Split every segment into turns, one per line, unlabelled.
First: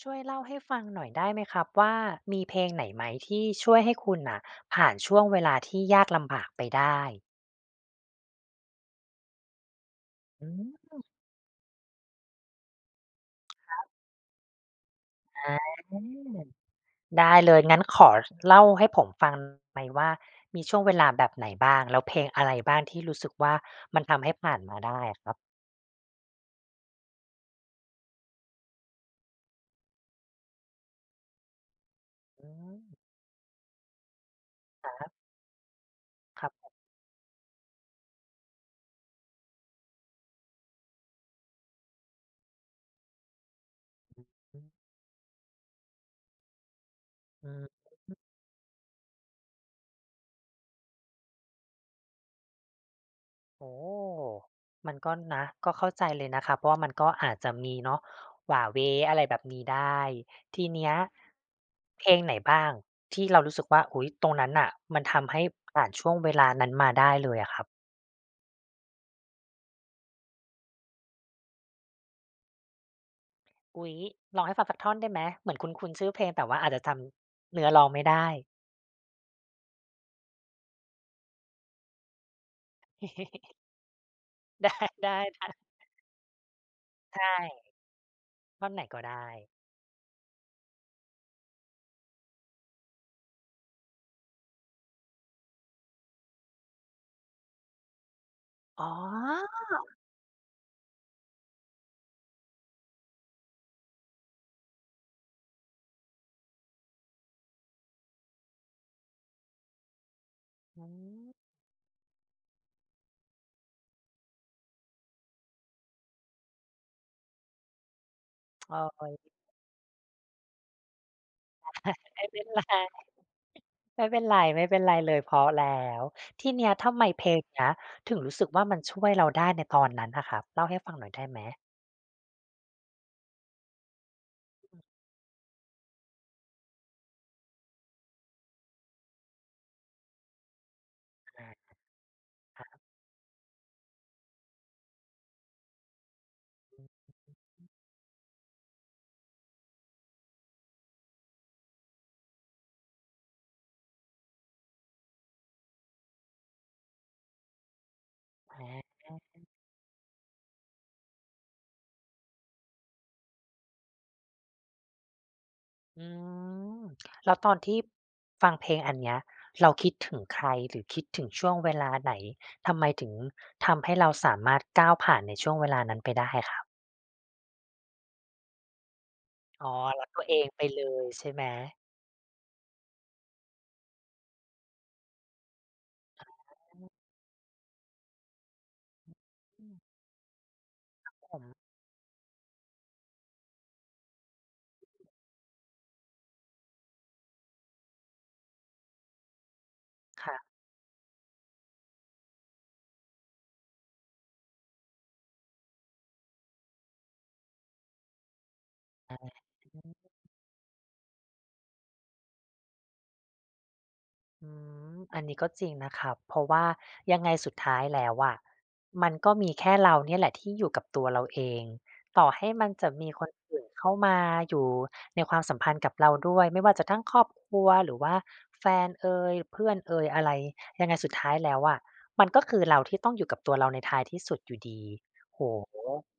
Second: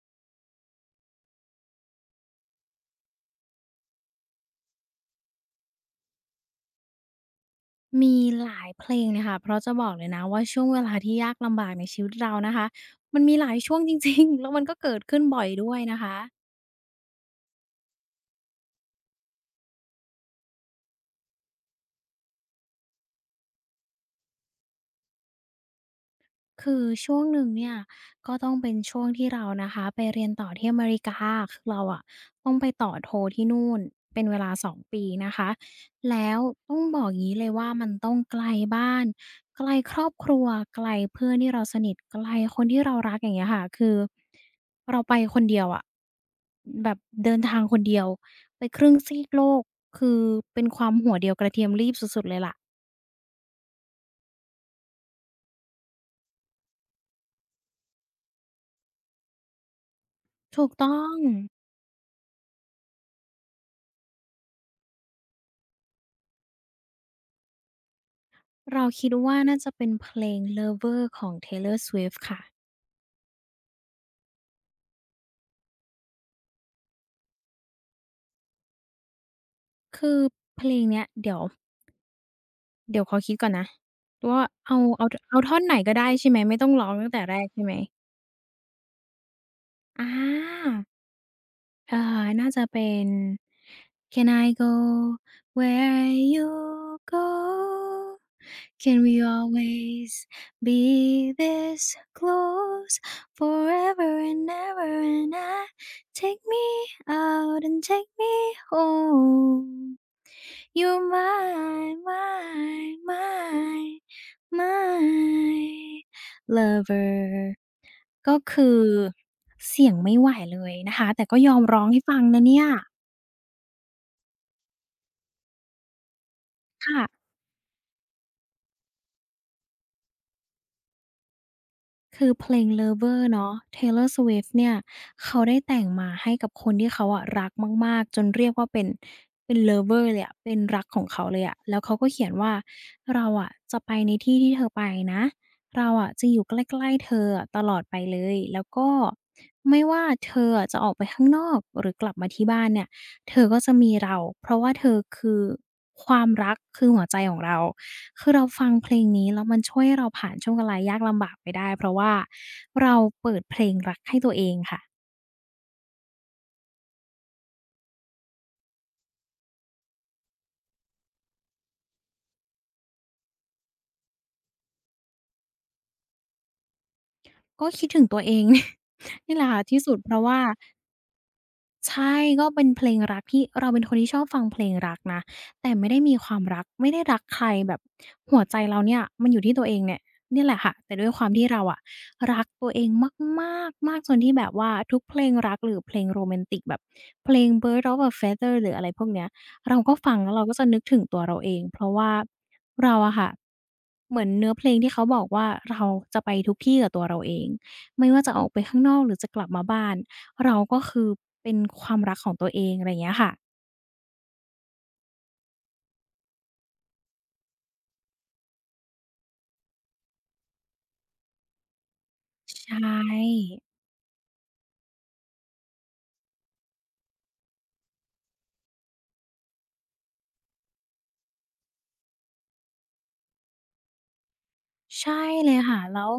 ช่วยเล่าให้ฟังหน่อยได้ไหมครับว่ามีเพลงไหนไหมที่ช่วยให้คุณน่ะผ่านช่วงเวลาที่ยากลำบากไปได้
มีหลายเพลงเลยค่ะเพราะจะบอกเลยนะว่า
อื
ช่วงเว
ม
ลาที่ยากลำบากในชีวิตเรานะคะ มันมีหลายช่วงจริงๆ แล้วมันก็เกิดขึ้นบ่อย
อา
ด้วยนะคะ
ได้เลยงั้นขอเล่าให้ผมฟังไหมว่ามีช่วงเวลาแบบไหนบ้างแล้วเพลงอะไรบ้างที่รู้สึกว่ามันทำให้ผ่านมาได้อะครับ
คือช่วงหนึ่งเนี่ยก็ต้องเป็นช่วงที่เรานะคะไปเรียนต่อที่อเมริกาคือเราอะ
อื
ต้องไป
ม
ต่อโทที่นู่นเป็นเวลาสอง
ค
ปี
รับ
นะคะแล้ว
ครับ
ต้อ
ผ
งบอกอย่างงี้เลยว่ามันต้องไกลบ้านไกลครอบครัวไกลเพื่อนที่เราสนิทไกลคนที่เรารักอย่างเงี้ยค่ะคือ
ม
เราไปคนเดียวอะแบบเดิน
อื
ทาง
ม
คนเดียวไปครึ่งซีกโลกคือเป็นความหัวเดียวกระเทียมรีบสุดๆเลยล่ะ
โอ้มันก็นะก็เข้าใจเลยนะคะ เพราะว่ามันก็อาจจะมีเนาะหว่าเหวอะไรแบบนี้ได้
ถู
ที
ก
เนี้
ต้
ย
อง
เพลงไหนบ้างที่เรารู้สึกว่าอุ๊ยตรงนั้นน่ะมันทำให้ผ่านช่วงเวลานั้นมาได้เลยอะครับ
เราคิดว่าน่าจะเป็นเพลง "Lover" ของ Taylor Swift ค่ะ
อุ๊ยร้องให้ฟังสักท่อนได้ไหมเหมือนคุ้นๆชื่อเพลงแต่ว่าอาจจะจำเนื้อร้องไม่ได้
คือเพลงเนี้ยเดี๋ยวขอคิดก่อน นะว่า
ได้
เอาเอา
ได้
เอาท่อนไหนก็ได้ใช่ไหมไม่ต้องร้องตั้งแต่
ใช่
แรกใช่ไหม
ท่อนไหนก็ได้
อา อาน่าจะเป็น Can I go where you go?
อ๋อ
Can we always be this close forever and ever? And I take me out and take me home.
อื
You're
ม
mine, mine, mine, mine. Lover ก็คือ
โอ๊ย
เสียงไม่ไหวเลยนะคะแต่ก็ยอมร้องให้ ฟัง
ไม่เป็
นะ
น
เนี่
ไร
ย
ไม่เป็นไรไม่เป็นไรเลยเพราะแล้วทีเนี้ยทำไมเพ
ค่ะ
ลงเนี้ยถึงรู้สึกว่ามันช่วยเราได้ในตอนนั้นน่ะครับเล่าให้ฟังหน่อยได้ไหม
คือเพลง "Lover" เนาะ Taylor Swift เนี่ยเขาได้แต่งมาให้กับคนที่เขาอะรักมากๆจนเรียกว่าเป็น lover เลยอะเป็นรักของเขาเลยอะ
อา
แล้วเขาก็เขียนว่าเราอะจะไปในที่ที่เธอไปนะ เราอะจะอยู่ใกล้ๆเธออะตลอดไปเลย แล้วก็ไม่ว่าเธออะจะออกไปข้างนอกหรือกลับมาที่บ้านเนี่ย เธอก็จะมีเราเพราะว่าเธอคือความรักคือหัวใจของเรา คือเราฟังเพล
อา
งนี้แล้วมันช่วยให้เราผ่านช่วงเวลายากลำบากไปได้เพราะว่าเราเปิดเพลงรักให้ตัวเองค่ะ
อืมแล้วตอนที่ฟังเพลงอันเนี้ยเราคิดถึงใครหรือคิดถึงช่วงเวลาไหนทำไมถึงทำให้เราสามารถก้าวผ่านในช่วงเวลานั้นไปได้ครับ
ก็คิดถึงตัวเอง นี่แหละค่ะ
อ๋อ
ที่สุด
รัก
เพ
ตั
ราะ
วเอ
ว่า
งไปเลยใช่ไหม
ใช่ก็เป็นเพลงรักที่เราเป็นคนที่ชอบฟังเพลงรักนะแต่ไม่ได้มีความรักไม่ได้รักใครแบบหัวใจเราเนี่ยมันอยู่ที่ตั
อื
วเองเนี่
ม
ยเนี่ยแหละค่ะแต่ด้วยความที่เราอะรักตัวเองมากๆมากจนที่แบบว่าทุกเพลงรักหรือเพลงโรแมนติกแบบเพลง Birds of a Feather หรืออะไรพวกเนี้ยเราก็ฟังแล้วเรา
ค่ะ
ก็จะนึกถึงตัวเราเองเพราะว่าเราอะค่ะเหมือนเนื้อเพลงที่เขาบอกว่าเราจะไปทุกที่กับตัวเราเองไม่ว่าจะออกไปข้างนอกหรือ
อา
จะกลับมาบ้าน เราก็คือเป็นความรักของตัวเองอะไรอย่างเงี้ยค่ะ
อืมอันนี้ก็จริงนะครับ เพราะว่ายังไงสุดท้ายแล้วอะมันก็มีแค่เราเนี่ยแหละที่อยู่กับตัวเราเอง ต่อให้มัน
ใช่
จะมีคนอื่นเข้ามาอยู่ในความสัมพันธ์กับเราด้วย ไม่ว่าจะทั้งครอบครัวหรือว่าแฟนเอยเพื่อนเอยอะไรยังไงสุดท้ายแล้วอะมันก็คือเราที่ต้องอยู่กับตัวเราในท้ายที่สุดอยู่ดี
ใช่
โอ้
เลย
โฮ
ค่ะแล้ว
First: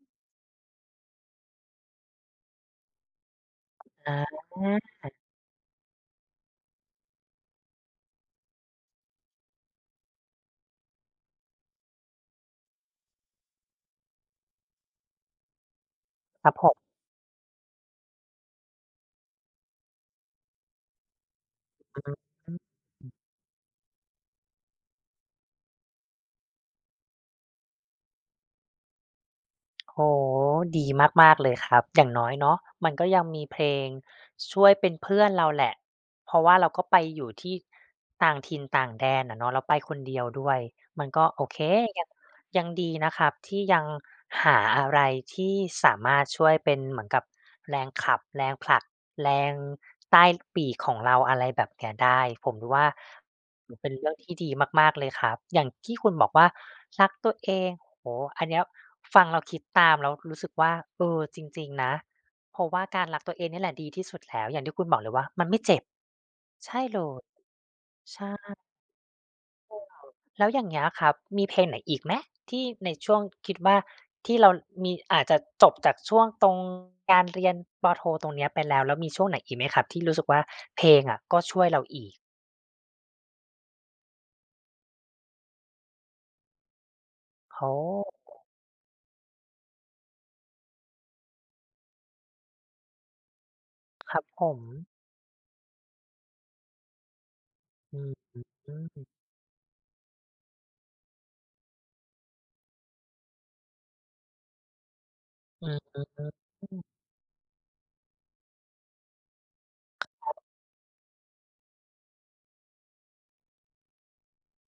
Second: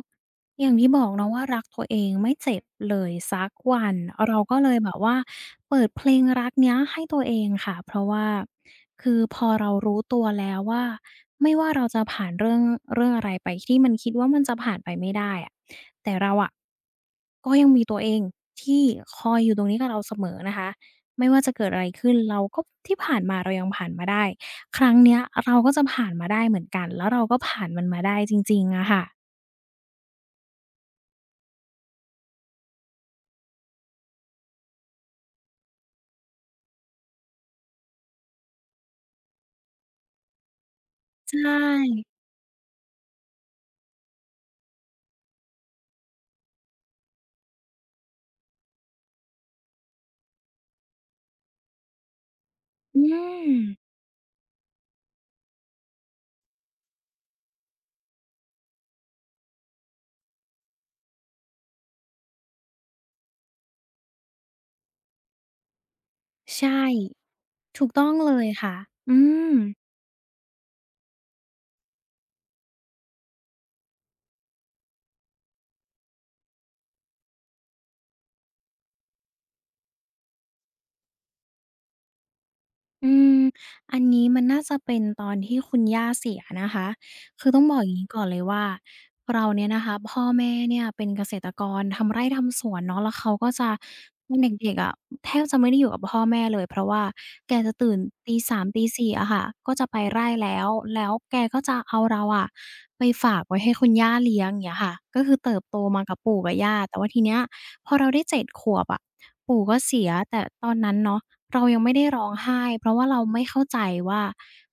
อย่างที่บอกเนาะว่ารักตัวเองไม่เจ็บเลยสักวัน
อา
เราก็เลยแบบว่าเปิดเพลงรักเนี้ยให้ตัวเองค่ะเพราะว่าคือพอเรารู้ตัวแล้วว่าไม่ว่าเราจะผ่านเรื่องอะไรไปที่มันคิดว่ามันจะผ่านไปไม่ได้อะแต่เรา
ค
อะ
รับผม
ก็ยังมีตัวเองที่คอยอยู่ตรงนี้กับเราเสมอนะคะไม่ว่าจะเกิดอะไรขึ้นเรา
อื
ก็
ม
ที่ผ่านมาเรายังผ่านมาได้ ครั้งเนี้ยเราก็จะผ่านมาได้เหมือนกันแล้วเราก็ผ่านมันมาได้จริงๆอะค่ะ
โอ้โฮดีมากๆเลยครับอย่างน้อยเนาะมันก็ยังมีเพลงช่วยเป็นเพื่อนเราแหละเพราะว่าเราก็ไปอยู่ที่ต่างถิ่นต่างแดนอะเนาะแล้วไปคนเดียวด้วยมันก็
ใช
โอเคยัง
่
ยังดีนะครับที่ยังหาอะไรที่สามารถช่วยเป็นเหมือนกับแรงขับแรงผลักแรงใต้ปีกของเราอะไรแบบเนี้ยได้ผมว่า
อืม
เป็นเรื่องที่ดีมากๆเลยครับอย่างที่คุณบอกว่ารักตัวเอง โอ้โฮอันเนี้ยฟังเราคิดตามแล้วรู้สึกว่าเออจริงๆนะเพราะว่าการรักตัวเองเนี่ยแหละดีที่สุดแล้วอย่างที่คุณบอกเลยว่ามันไม่เจ็บ
ใช่
ใช่เลย
ถูกต้องเลย
ใช่
ค่ะอืม
แล้วอย่างเงี้ยครับมีเพลงไหนอีกไหมที่ในช่วงคิดว่าที่เรามีอาจจะจบจากช่วงตรงการเรียนปโทตรงเนี้ยไปแล้วแล้วมีช่วงไหนอีกไหมครับที่รู้สึกว่าเพลงอะก็ช่วยเราอีก
อืมอันนี้มันน่าจะเป็นตอนที่คุณย่าเสียนะคะ คือต้
โอ
องบอกอย่างนี้ก่อน
้
เลยว่าเราเนี่ยนะคะพ่อแม่เนี่ยเป็นเกษตรกรทำไร่ทำสวนเนาะแล้วเขาก็จะ
ครับ
ตอน
ผม
เด็กๆอะแทบจะไม่ได้อยู่กับพ่อแม่เลยเพราะว่าแกจะตื่น
อืม
ตีสาม
อื
ตี
ม
4อะค่ะก็จะไปไร่แล้วแล้วแกก็จะเอาเราอะไปฝากไว้ให้คุณย่าเลี้ยงอย่างเงี้ยค่ะก็คือเติบ
อื
โต
อฮึ
มากับปู่กับ
อื
ย่า
อ
แต่ว่าทีเนี้ยพอเราได้7 ขวบอะปู่ก็เสียแต่ตอนนั้นเนาะ เรายังไม่ได้ร้องไห้เพราะว่าเราไม่เข้าใจว่า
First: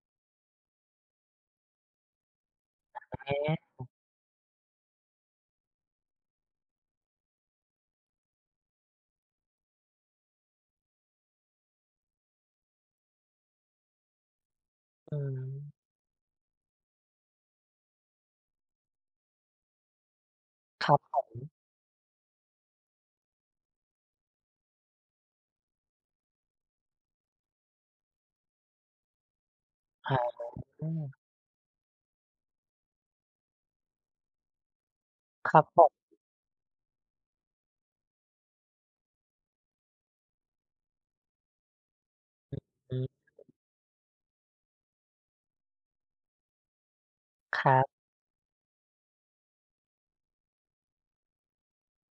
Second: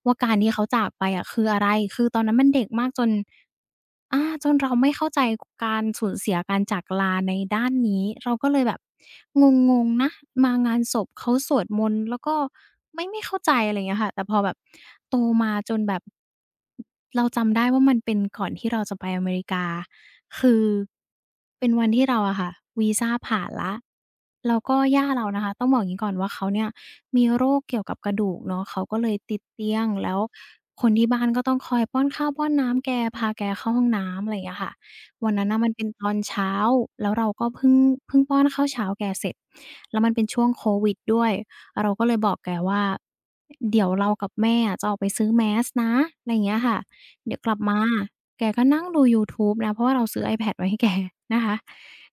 การที่เขาจากไปอะคืออะไรคือตอนนั้นมันเด็กมากจน
แฮะ
อาจนเราไม่เข้าใจการสูญเสียการจากลาในด้านนี้เราก็เลยแบบงงๆนะมางานศพเขาสวดมนต์แล้วก็ไม่เข้าใจอะไรอย่างเงี้ยค่ะแต่พอแบบโต
อื
มาจน
ม
แบบเราจำได้ว่ามันเป็นก่อนที่เราจะไปอเมริกาคือ
ครับผม
เป็นวันที่เราอะค่ะวีซาผ่านแล้วแล้วก็ย่าเรานะคะต้องบอกอย่างงี้ก่อนว่าเขาเนี่ยมีโรคเกี่ยวกับกระดูกเนาะเขาก็เลยติดเตียงแล้ว
อา
คนที่บ้านก็ต้องคอยป้อนข้าวป้อนน้ำแกพาแกเข้าห้องน้ำอะไรอย่างเงี้ยค่ะวันนั้
ค
นน่ะ
รับ
มัน
ผ
เป็นตอ
ม
นเช้าแล้วเราก็เพิ่งป้อนข้าวเช้าแกเสร็จแล้วมันเป็นช่วงโควิดด้วยเราก็เลยบอกแกว่า
อืม
เดี๋ยวเรากับแม่อะจะออกไปซื้อ mask นะอะไรอย่างเงี้ยค่ะเดี๋ยวกลั
ค
บ
รั
มา
บ
แกก็นั่งดูยูทูบนะเพราะว่าเราซื้อ iPad ไว้ให้แกนะคะ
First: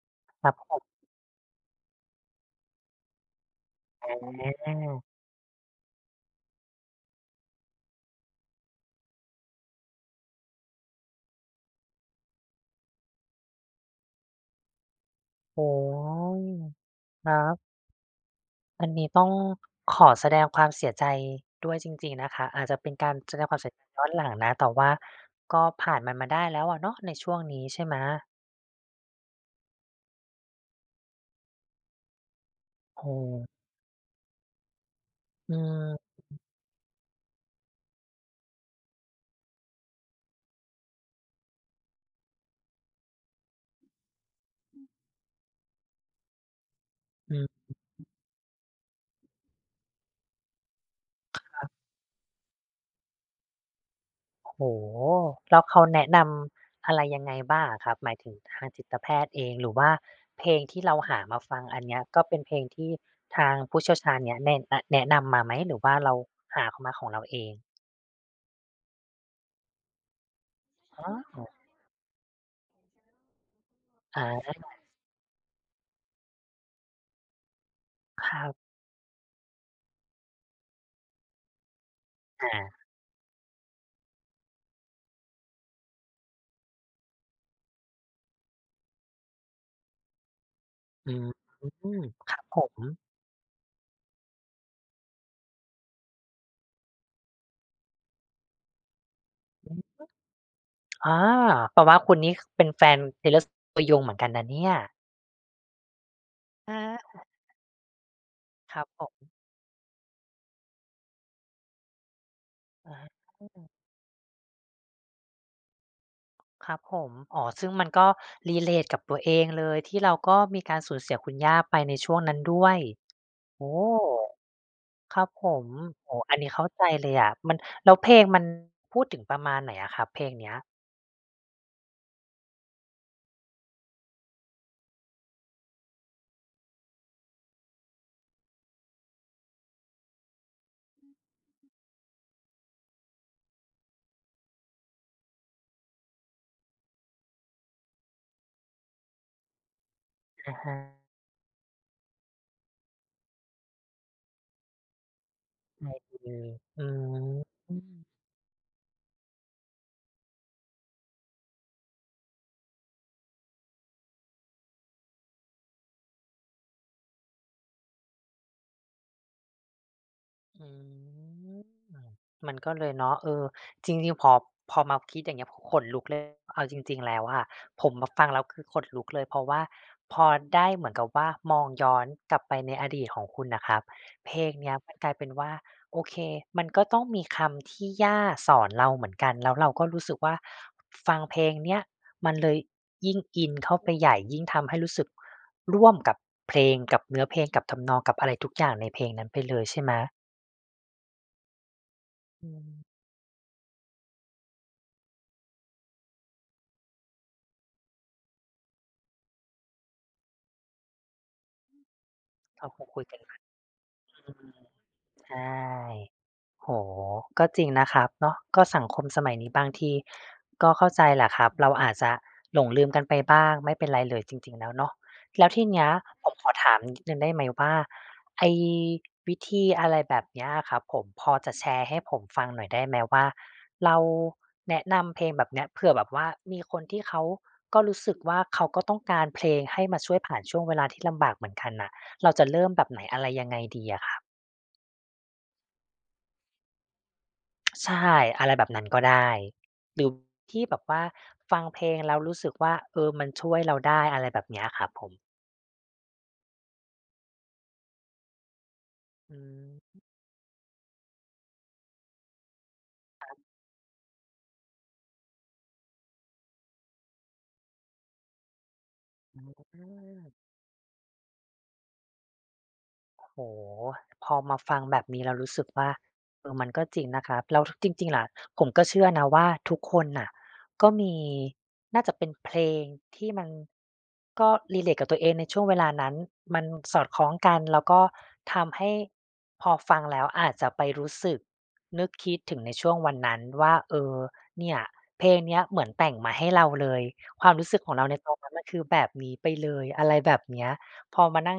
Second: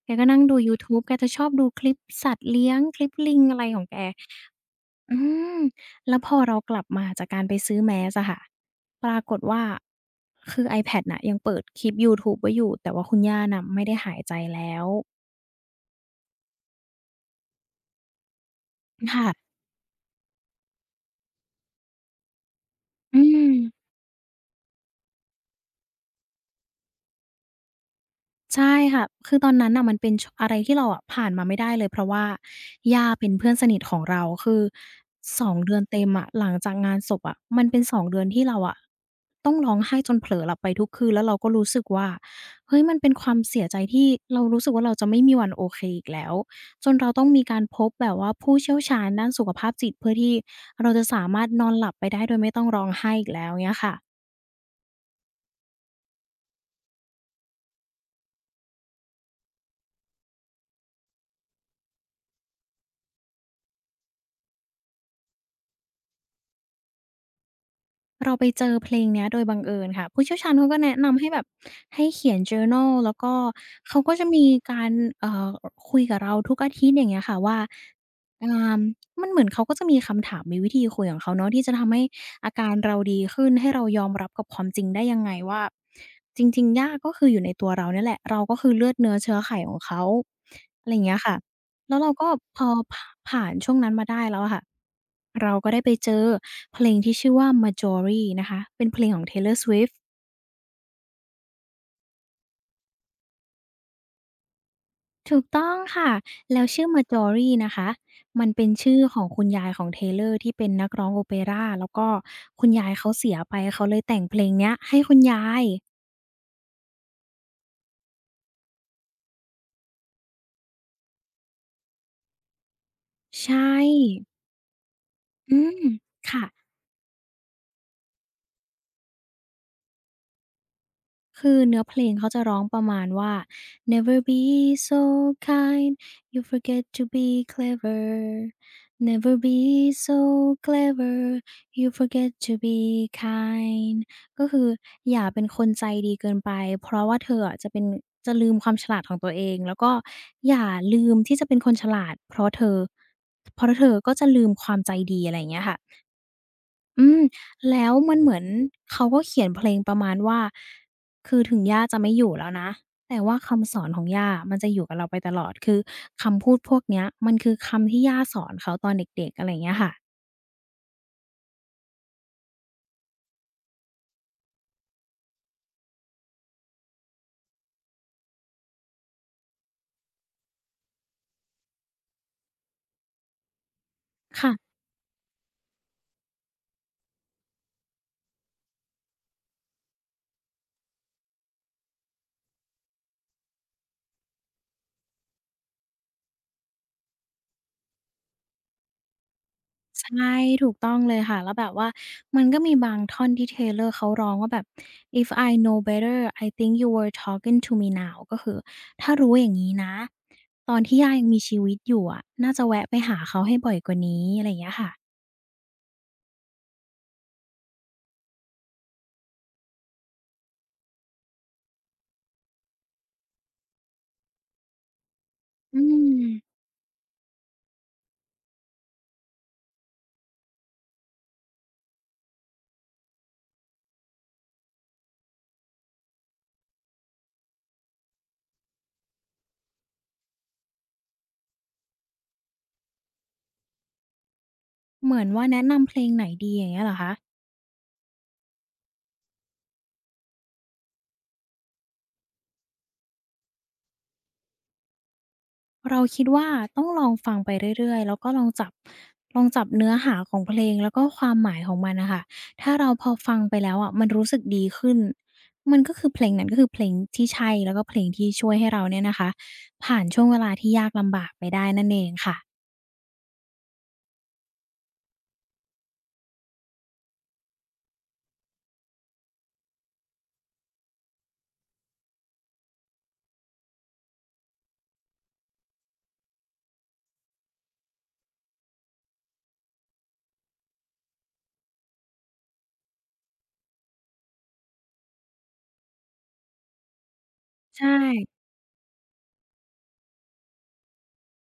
แกก็นั่ง
ครับ
ดู
ผ
ยู
ม
ทูบแกจะชอบดูคลิปสัตว์เลี้ยงคลิปลิงอะไรของแก
อา
อืมแล้วพอเรากลับมาจากการไปซื้อ mask อะค่ะปรากฏว่าคือ iPad น่ะยังเปิดคลิปยูทูบไว้อยู่แต่ว่าคุณย่าน่ะไม่ได้หายใจแล้ว
โอ้โฮครับอันนี้ต้อง
ค่ะ
ขอแสดงความเสียใจด้วยจริงๆนะคะอาจจะเป็นการ
อื
แสดง
ม
ความเสียใจย้อนหลังนะแต่ว่าก็ผ่านมันมาได้แล้วอะเนาะในช่วงนี้ใช่ไหม
ใช่ค่ะ คือตอนนั้นน่ะมันเป็นชอะไรที่เราอะผ่านมาไม่ได้เลยเพราะว่า
โอ้โ
ย่าเป็น
ฮ
เพื่อนสนิทของเราคือ
อื
2เดือนเต็ม
ม
อะหลังจากงานศพอะมันเป็น2เดือนที่เราอะต้องร้องไห้จนเผลอหลับไปทุกคืนแล้วเราก็รู้สึกว่าเฮ้ยมันเป็นความเสียใจที่เรารู้สึกว่าเราจะไม่มีวันโอเคอีกแล้วจนเราต้อง
อื
มีการ
ม
พบแบบว่าผู้เชี่ยวชาญด้านสุขภาพจิตเพื่อที่เราจะสามารถนอนหลับไปได้โดยไม่ต้องร้องไห้อีกแล้วเงี้ยค่ะ
โอ้โฮแล้วเขาแนะนำอะไรยังไงบ้างอะครับหมายถึงทางจิตแพทย์เองหรือว่าเพลงที่เราหามาฟังอันเนี้ยก็เป็นเพลงที่ทางผู้เชี่ยวชาญเนี่ยแนะนำมาไหมหรือว่าเราหามาของเราเอง
เราไปเจอเพลงเนี้ยโดยบังเอิญค่ะผู้เชี่ยวชาญเขาก็แนะ
อ
นำให้แบ
๋อ
บให้เขียน journal แล้วก็เขาก็จะมี
อา
การเอ่อคุยกับเราทุกอาทิตย์อย่างเงี้ยค่ะว่า
ครั
อ่
บ
ามันเหมือนเขาก็จะมีคำถามมีวิธีคุยของเขาเนาะที่จะทำให้อาการ
อา
เราดีขึ้นให้เรายอมรับกับความจริงได้ยังไงว่าจริงๆยากก็คืออยู่ในตัวเราเนี่ยแหละเราก็คือเลือดเนื้อเชื้อไขของเขาอะไรอย่าง
อื
เงี้ย
ม
ค่ะแล้วเราก็
ครับผ
พอ
ม
ผผ่านช่วงนั้นมาได้แล้วอะค่ะ เราก็ได้ไปเจอเพลงที่ชื่อว่า "Marjorie" นะคะ เป็นเพลงของ Taylor
อื
Swift
มอาแปลว่าคุณนี่คเป็นแฟน Taylor Swift ตัวยงเหมือนกันนะเนี่ย
ถูกต้องค่ะแล้วชื่อ
อา
"Marjorie" นะคะมันเป็น
ครับ
ชื่อ
ผม
ของคุณยายของ Taylor ที่เป็นนักร้องโอเปราแล้วก็คุณยายเขา
อา
เสียไปเขาเลยแต่งเพลงเนี้ยให้คุณยาย
ครับผม อ๋อซึ่งมันก็ relate กับตัวเองเลยที่เราก็มีการสูญเสียคุณย่าไปในช่วงนั้นด้วย
ใช
โอ้
่
ครับผ
อื
ม
ม
โอ้อัน
ค่ะ
นี้เข้าใจเลยอะมันแล้วเพลงมันพูดถึงประมาณไหนอะครับเพลงเนี้ย
คือเนื้อเพลงเขาจะร้องประมาณว่า Never be so kind you forget to be clever Never be so clever you forget to be kind ก็คืออย่าเป็นคนใจดีเกินไปเพราะว่าเธออะจะเป็นจะลืมความฉลาดของตัวเองแล้วก็อ
อะ
ย่า
ฮะ
ลืมที่จะเป็นคนฉลาดเพราะเธอเพราะเธอก็จะลืมความใจดีอะไรอย่างเงี้ยค่ะ
ไอืมอื
อืมแล้วมัน
ม
เหมือนเขาก็เขียนเพลงประมาณว่าคือถึงย่าจะไม่อยู่แล้วนะแต่ว่าคำสอนของย่ามันจะอยู่กับเราไปตลอดคือคำพูดพวกเนี้ยมันคือคำที่ย่าสอนเขาตอนเด็กๆอะไรอย่างเงี้ยค่ะ
อืมมันก็เลยเนาะเออจริงๆพอพอมาคิดอย่างเงี้ยขนลุกเลยเอาจริงๆแล้วอะผมมาฟังแล้วคือขนลุกเลยเพราะว่าพอได้เหมือนกับว่ามองย้อนกลับไปในอดีตของคุณน่ะครับเพลงเนี้
ค่ะ
ยมันกลายเป็นว่าโอเคมันก็ต้องมีคำที่ย่าสอนเราเหมือนกันแล้วเราก็รู้สึกว่าฟังเพลงเนี้ยมันเลยยิ่งอินเข้าไปใหญ่ยิ่งทำให้รู้สึกร่วมกับเพลงกับเนื้อเพลงกับทำนองกับอะไรทุกอย่างในเพลงนั้นไปเลยใช่ไหม
ใช่ถูกต้องเลยค่ะแล้วแบบว่ามัน
อื
ก็
ม
มีบางท่อนที่ Taylor เขาร้องว่าแบบ "If I know better I think you were talking to me now" ก็คือถ้ารู้อย่างงี้นะตอนที่ย่ายังมีชีวิตอยู่อะน่าจะ
เขาค
แวะ
ง
ไป
คุย
หา
กันา
เขาให้บ่อยกว่านี้อะ
อื
ไรอ
ม
ย่างเงี้ยค่ะ
ใช่โอ้โฮก็จริงนะครับเนาะก็สังคมสมัยนี้บางทีก็เข้าใจแหละครับเราอาจจะหลงลืมกันไปบ้างไม่เป็นไรเลยจริงๆแล้วเนาะแล้วที
อื
เนี้ย
ม
ผมขอถามนิดหนึ่งได้ไหมว่าไอ้วิธีอะไรแบบเนี้ยอะครับผมพอจะแชร์ให้ผมฟังหน่อยได้ไหมว่าเราแนะนำเพลงแบบเนี้ยเผื่อแบบว่ามีคนที่เขาก็รู้สึกว่าเขาก็ต้องการเพลงให้มาช่วยผ่านช่วงเวลาที่ลำบากเหมือนกันน่ะเราจะเริ่มแบบไหนอะไรยังไงดีอะครับ
เหมือนว่าแนะนำเพลงไหนดีอย่างเงี้ยเหรอคะ
ใช่อะไรแบบนั้นก็ได้หรือที่แบบว่าฟังเพลงแล้วรู้สึกว่าเออมันช่วยเราได้อะไรแบบเนี้ยครับผม
เราคิดว่าต้องลองฟังไปเรื่อยๆแล้วก็ลองจับล
อื
องจับ
ม
เนื้อหาของเพลงแล้วก็ความหมายของมันน่ะค่ะถ้าเราพอฟังไปแล้วอะมันรู้สึกดีขึ้น มันก็คือเพลงนั้นก็คือเพลงที่ใช่แล้วก็เพลงที่ช่วยให้เราเนี่ยนะคะผ่านช่วงเวลาที่ยากลำบากไปได้นั่นเองค่ะ
โอ้โฮพอมาฟังแบบนี้แล้วรู้สึกว่าเออมันก็จริงนะครับแล้วทจริงๆล่ะผมก็เชื่อนะว่าทุกคนน่ะก็มีน่าจะเป็นเพลงที่มันก็ relate กับตัวเองในช่วงเวลานั้น มันสอดคล้องกันแล้วก็ทำให้พอฟังแล้วอาจจะไปรู้สึกนึกคิดถึงในช่วงวันนั้นว่าเออเนี่ยเพลงเนี้ยเหมือนแต่งมาให้เราเลยความรู้สึ
ใช
กของเราในตอน
่
นั้นมันคือแบบนี้ไปเลยอะไรแบบเนี้ย พอมานั่ง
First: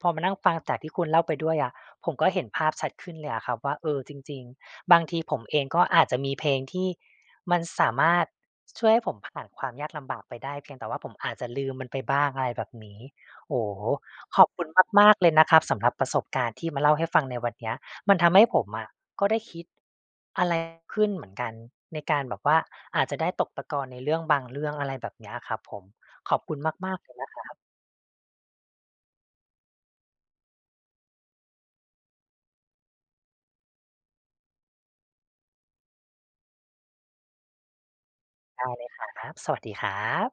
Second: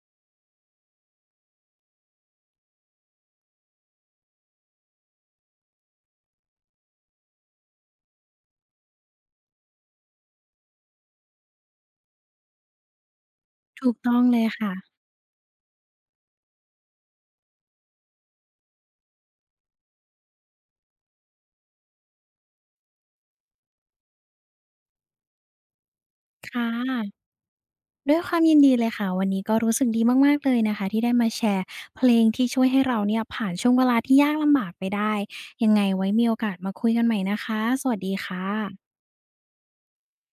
พอมานั่งฟังจากที่คุณเล่าไปด้วยอะผมก็เห็นภาพชัดขึ้นเลยอะครับว่าเออจริงๆบางทีผมเองก็อาจจะมีเพลงที่มันสามารถช่วยให้ผมผ่านความยากลำบากไปได้เพียงแต่ว่าผมอาจจะลืมมันไปบ้างอะไรแบบนี้โอ้โฮ
ถูกต้องเล
ขอ
ย
บคุณ
ค่ะ
มากๆเลยนะครับสำหรับประสบการณ์ที่มาเล่าให้ฟังในวันเนี้ยมันทำให้ผมอะก็ได้คิดอะไรขึ้นเหมือนกันในการแบบว่าอาจจะได้ตกตะกอนในเรื่องบางเรื่องอะไรแบบเนี้ยครับผมขอบคุณ
ค่
มากๆเลย
ะ
นะ
ด้วยความยินดีเลยค่ะวันนี้ก็รู้สึกดีมากๆเลยนะคะที่ได้มาแชร์เพลงที่ช่วยให้เราเนี่ยผ่านช่วงเวลาที่ยากลำบากไปได้ยังไงไว้มีโอกาสมาคุยกันใหม่นะคะสวัสดีค
ได้เล
่ะ
ยครับสวัสดีครับ